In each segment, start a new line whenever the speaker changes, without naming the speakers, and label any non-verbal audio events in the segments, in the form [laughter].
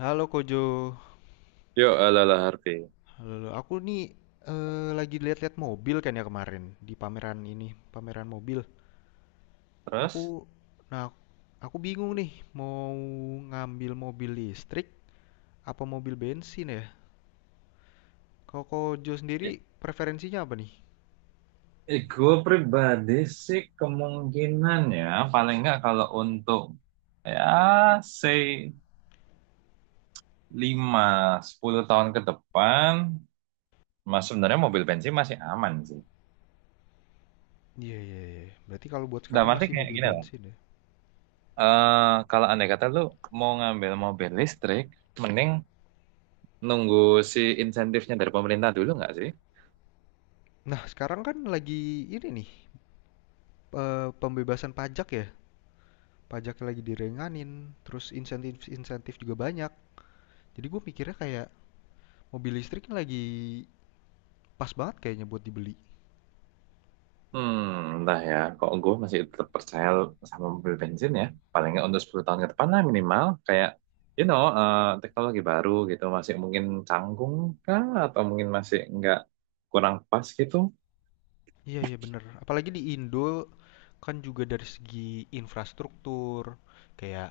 Halo Kojo,
Yuk, ala-ala Harvey.
halo, halo. Aku nih lagi lihat-lihat mobil kan ya kemarin di pameran ini, pameran mobil.
Terus?
Aku, nah, aku bingung nih mau ngambil mobil listrik apa mobil bensin ya. Kalau Kojo sendiri
Ya,
preferensinya apa nih?
Gue pribadi sih kemungkinan ya paling nggak kalau untuk ya say 5 10 tahun ke depan mas sebenarnya mobil bensin masih aman sih.
Iya iya iya. Berarti kalau buat
Dalam
sekarang
arti
masih
kayak
mobil
gini lah.
bensin ya.
Kalau andai kata lu mau ngambil mobil listrik mending nunggu si insentifnya dari pemerintah dulu nggak sih?
Nah sekarang kan lagi ini nih pembebasan pajak ya. Pajaknya lagi direnganin, terus insentif-insentif juga banyak. Jadi gue mikirnya kayak mobil listrik ini lagi pas banget kayaknya buat dibeli.
Hmm, entah ya. Kok gue masih tetap percaya sama mobil bensin ya. Paling nggak untuk 10 tahun ke depan lah minimal. Kayak, you know, eh, Teknologi baru gitu. Masih mungkin canggung kah? Atau mungkin masih nggak kurang pas gitu.
Iya, iya bener. Apalagi di Indo kan juga dari segi infrastruktur, kayak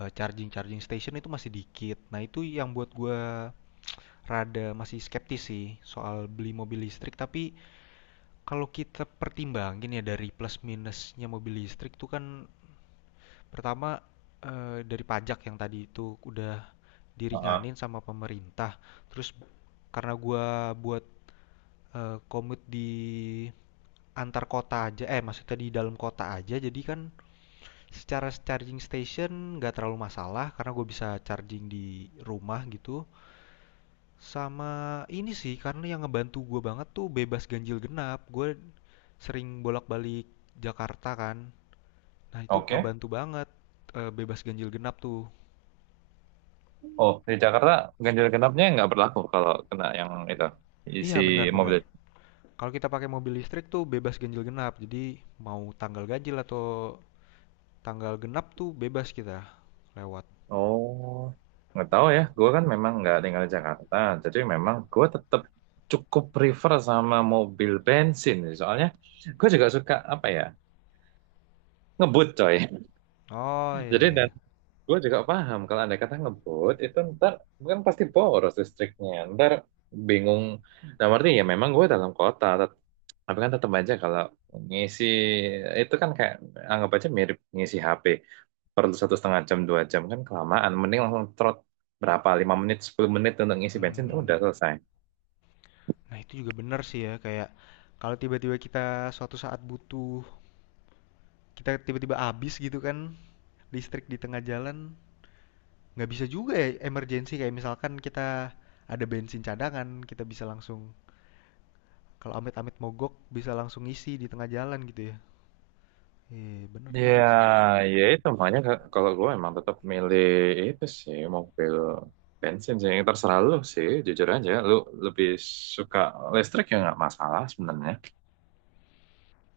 charging-charging station itu masih dikit. Nah, itu yang buat gua rada masih skeptis sih soal beli mobil listrik. Tapi kalau kita pertimbangin ya dari plus minusnya mobil listrik tuh kan pertama dari pajak yang tadi itu udah
Heeh.
diringanin sama pemerintah. Terus karena gua buat komut di antar kota aja eh maksudnya di dalam kota aja jadi kan secara charging station nggak terlalu masalah karena gue bisa charging di rumah gitu sama ini sih karena yang ngebantu gue banget tuh bebas ganjil genap gue sering bolak-balik Jakarta kan nah itu
Oke.
ngebantu banget. Bebas ganjil genap tuh
Oh, di Jakarta ganjil genapnya nggak berlaku kalau kena yang itu.
iya
Isi
benar-benar
mobil.
kalau kita pakai mobil listrik tuh bebas ganjil genap jadi mau tanggal ganjil atau tanggal genap tuh bebas kita lewat.
Oh, nggak tahu ya. Gue kan memang nggak tinggal di Jakarta, jadi memang gue tetap cukup prefer sama mobil bensin sih. Soalnya gue juga suka apa ya ngebut coy.
Oh
[laughs]
iya
Jadi
iya, iya.
gue juga paham kalau andai kata ngebut itu ntar kan pasti boros listriknya, ntar bingung. Nah, berarti ya memang gue dalam kota, tapi kan tetap aja kalau ngisi itu kan kayak anggap aja mirip ngisi HP. Perlu satu setengah jam, dua jam kan kelamaan. Mending langsung trot berapa, lima menit, sepuluh menit untuk ngisi bensin, udah
Hmm,
selesai.
nah itu juga benar sih ya, kayak kalau tiba-tiba kita suatu saat butuh, kita tiba-tiba habis gitu kan, listrik di tengah jalan, nggak bisa juga ya emergency kayak misalkan kita ada bensin cadangan, kita bisa langsung kalau amit-amit mogok bisa langsung isi di tengah jalan gitu ya. Eh, benar
Ya,
juga sih.
Ya itu makanya kalau gue emang tetap milih itu sih mobil bensin sih. Terserah lu sih, jujur aja. Lu lebih suka listrik ya nggak masalah sebenarnya.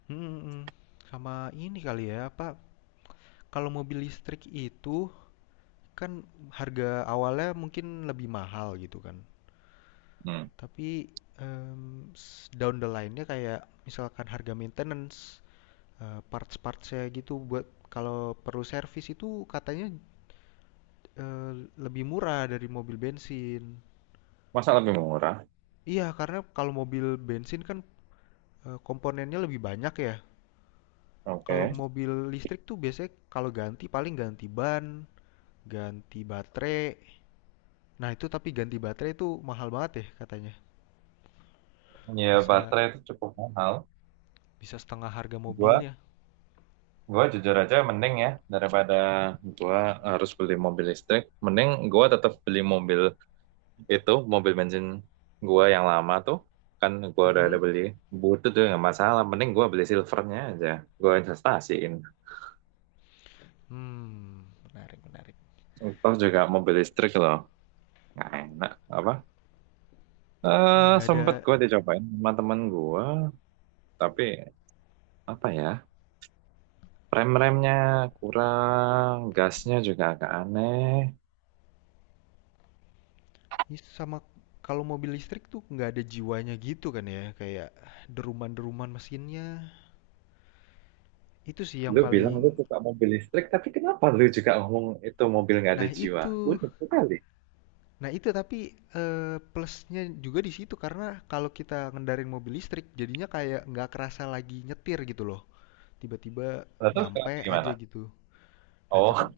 Hmm, hmm, hmm. Sama ini kali ya, apa kalau mobil listrik itu kan harga awalnya mungkin lebih mahal gitu kan.
Hmm.
Tapi, mmm, down the line-nya kayak misalkan harga maintenance, parts-parts-nya gitu buat kalau perlu servis itu katanya, eee, lebih murah dari mobil bensin.
Masa lebih murah?
Iya, karena kalau mobil bensin kan, komponennya lebih banyak ya. Kalau
Oke.
mobil listrik tuh biasanya kalau ganti paling ganti ban, ganti baterai. Nah, itu tapi ganti baterai itu mahal banget ya katanya,
Ya
bisa
baterai itu cukup mahal.
bisa setengah harga
Gua,
mobilnya.
gua jujur aja mending ya daripada gua harus beli mobil listrik. Mending gua tetap beli mobil itu mobil bensin gua yang lama tuh kan gua udah ada
Mhm.
beli butut tuh nggak masalah mending gua beli silvernya aja gua investasiin.
Mmm, menarik menarik.
Toh juga mobil listrik loh nggak enak apa
Ih, nggak ada
sempet gua dicobain sama temen gua tapi apa ya rem-remnya kurang gasnya juga agak aneh.
ini sama kalau mobil listrik tuh nggak ada jiwanya gitu kan ya kayak deruman-deruman mesinnya itu sih yang
Lu bilang lu
paling
suka mobil listrik tapi kenapa lu juga ngomong itu mobil nggak ada
nah
jiwa.
itu
Udah sekali
nah itu tapi plusnya juga di situ karena kalau kita ngendarin mobil listrik jadinya kayak nggak kerasa lagi nyetir gitu loh tiba-tiba
lalu sekarang
nyampe aja
gimana?
gitu nah tapi
Oh,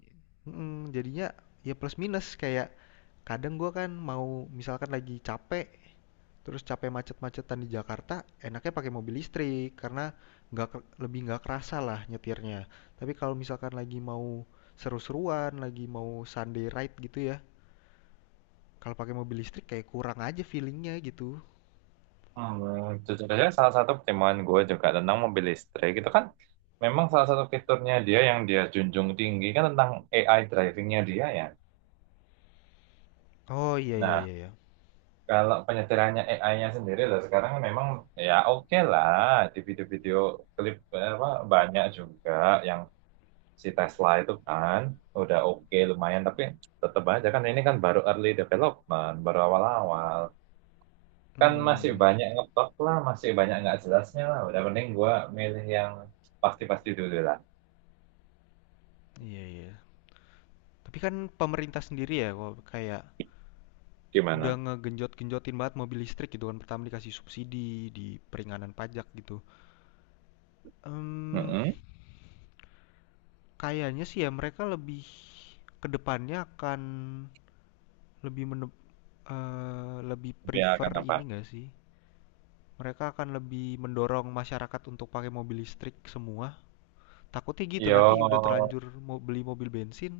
jadinya ya plus minus kayak kadang gua kan mau misalkan lagi capek. Terus capek macet-macetan di Jakarta, enaknya pakai mobil listrik karena nggak lebih nggak kerasa lah nyetirnya. Tapi kalau misalkan lagi mau seru-seruan, lagi mau Sunday ride gitu ya, kalau pakai mobil listrik kayak kurang aja feelingnya gitu.
hmm, jujur aja salah satu pertimbangan gue juga tentang mobil listrik itu kan memang salah satu fiturnya dia yang dia junjung tinggi kan tentang AI drivingnya dia ya.
Oh iya iya
Nah,
iya iya.
kalau penyetirannya AI-nya sendiri lah sekarang memang ya oke lah di video-video klip apa banyak juga yang si Tesla itu kan udah oke lumayan tapi tetap aja kan ini kan baru early development baru awal-awal. Kan masih
Hmm,
banyak ngeplak lah masih banyak nggak jelasnya lah udah mending gua milih yang pasti-pasti dulu lah.
iya iya. Tapi kan pemerintah sendiri ya kok kayak udah
Gimana?
ngegenjot-genjotin banget mobil listrik gitu kan pertama dikasih subsidi di peringanan pajak gitu. Em,
Mm-mm.
kayaknya sih ya mereka lebih ke depannya akan lebih lebih
Ya
prefer
kenapa?
ini enggak sih? Mereka akan lebih mendorong masyarakat untuk pakai mobil listrik semua. Takutnya gitu nanti
Yo
udah terlanjur mau beli mobil bensin,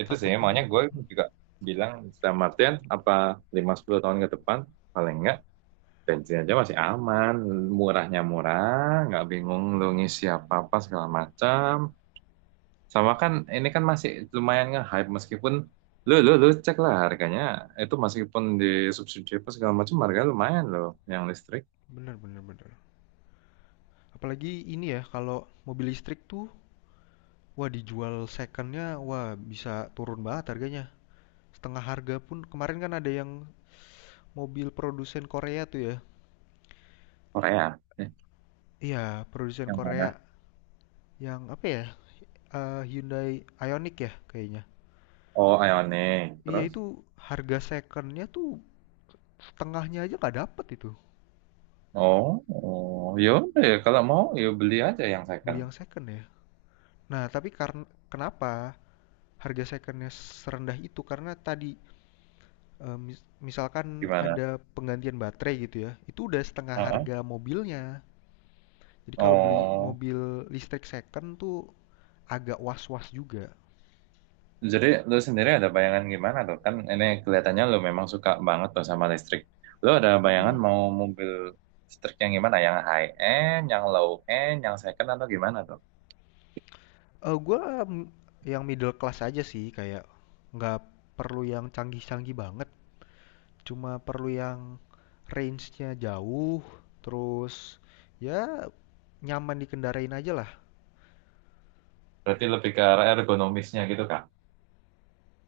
itu sih
takutnya
makanya gue
mm,
juga bilang dalam Martin apa lima sepuluh tahun ke depan paling nggak bensin aja masih aman murahnya murah nggak bingung lu ngisi apa apa segala macam. Sama kan ini kan masih lumayan nge-hype meskipun lu lu lu cek lah harganya itu meskipun di subsidi apa segala macam harga lumayan loh yang listrik.
bener bener bener. Apalagi ini ya kalau mobil listrik tuh wah dijual secondnya wah bisa turun banget harganya. Setengah harga pun kemarin kan ada yang mobil produsen Korea tuh ya.
Korea. Eh,
Iya, produsen
yang
Korea
mana?
yang apa ya. Hyundai Ioniq ya kayaknya?
Oh, Ioniq.
Iya
Terus
itu harga secondnya tuh setengahnya aja nggak dapet itu,
oh, oh ya udah ya kalau mau ya beli aja yang
beli
second.
yang second ya. Nah tapi karena kenapa harga secondnya serendah itu, karena tadi, misalkan
Gimana?
ada penggantian baterai gitu ya, itu udah setengah
Heeh.
harga mobilnya. Jadi kalau beli
Oh.
mobil listrik second tuh agak was-was juga.
Jadi lu sendiri ada bayangan gimana tuh? Kan ini kelihatannya lu memang suka banget tuh sama listrik. Lu ada bayangan
Mhm,
mau mobil listrik yang gimana? Yang high end, yang low end, yang second atau gimana tuh?
gua, yang middle class aja sih kayak nggak perlu yang canggih-canggih banget. Cuma perlu yang range-nya jauh, terus ya nyaman dikendarain aja lah.
Berarti lebih ke arah ergonomisnya gitu kan?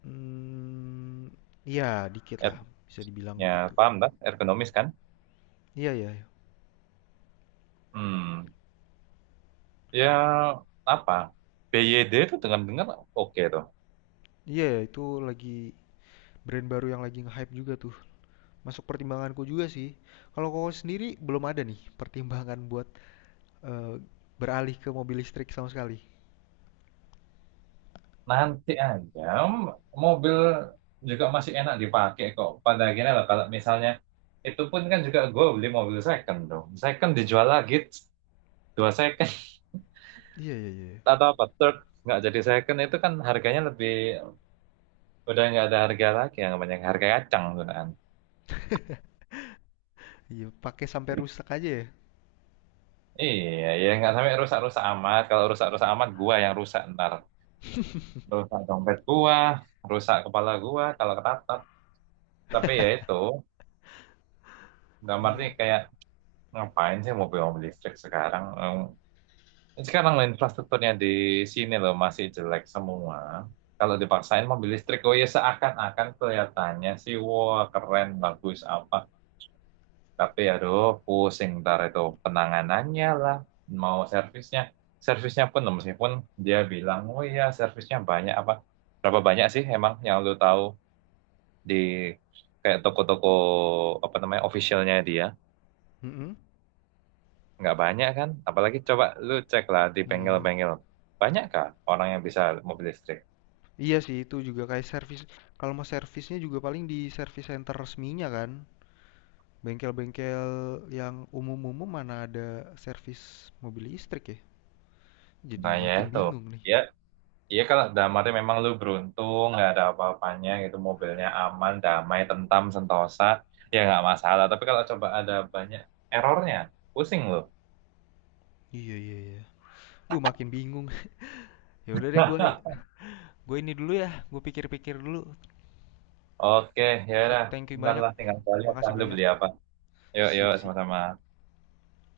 Hmm, ya dikit lah, bisa dibilang
Nya
begitu.
paham kan? Ergonomis kan?
Iya ya,
Hmm, ya apa? BYD itu dengar-dengar oke tuh.
iya ya, itu lagi brand baru yang lagi nge-hype juga tuh. Masuk pertimbanganku juga sih. Kalau kau sendiri belum ada nih pertimbangan buat eh, beralih ke mobil listrik sama sekali.
Nanti aja m- mobil juga masih enak dipakai kok. Pada akhirnya lah kalau misalnya itu pun kan juga gue beli mobil second dong. Second dijual lagi dua second.
Iya iya iya.
[laughs] Atau apa? Third nggak jadi second itu kan harganya lebih udah nggak ada harga lagi yang banyak harga kacang tuh kan.
Iya, pakai sampai rusak aja ya.
Iya, ya nggak sampai rusak-rusak amat. Kalau rusak-rusak amat, gua yang rusak ntar. Rusak dompet gua, rusak kepala gua kalau ketatap. Tapi ya itu,
Iya.
gambarnya kayak ngapain sih mobil-mobil listrik sekarang? Em, sekarang loh infrastrukturnya di sini loh masih jelek semua. Kalau dipaksain mobil listrik, oh ya seakan-akan kelihatannya sih, wah keren, bagus apa. Tapi aduh pusing ntar itu penanganannya lah. Mau servisnya. Servisnya pun meskipun dia bilang, oh iya servisnya banyak apa. Berapa banyak sih emang yang lu tahu di kayak toko-toko apa namanya officialnya dia.
Mm-mm.
Nggak banyak kan. Apalagi coba lu cek lah di
Iya.
bengkel-bengkel. Banyak kah orang yang bisa mobil listrik?
Iya sih itu juga kayak servis kalau mau servisnya juga paling di service center resminya kan. Bengkel-bengkel yang umum-umum mana ada servis mobil listrik ya? Jadi
Nah ya
makin
itu.
bingung nih.
Ya iya kalau damatnya memang lu beruntung nggak ada apa-apanya gitu mobilnya aman damai tentam sentosa ya nggak masalah tapi kalau coba ada banyak errornya pusing lu.
Iya iya iya. Duh makin bingung. [laughs] Ya udah deh gue ini dulu ya. Gue pikir-pikir dulu.
[laughs] Oke, ya
Sip,
udah
thank you
bentar
banyak.
lah tinggal balik apa
Makasih
lu
banyak.
beli apa. Yuk yuk
Sip sip.
sama-sama.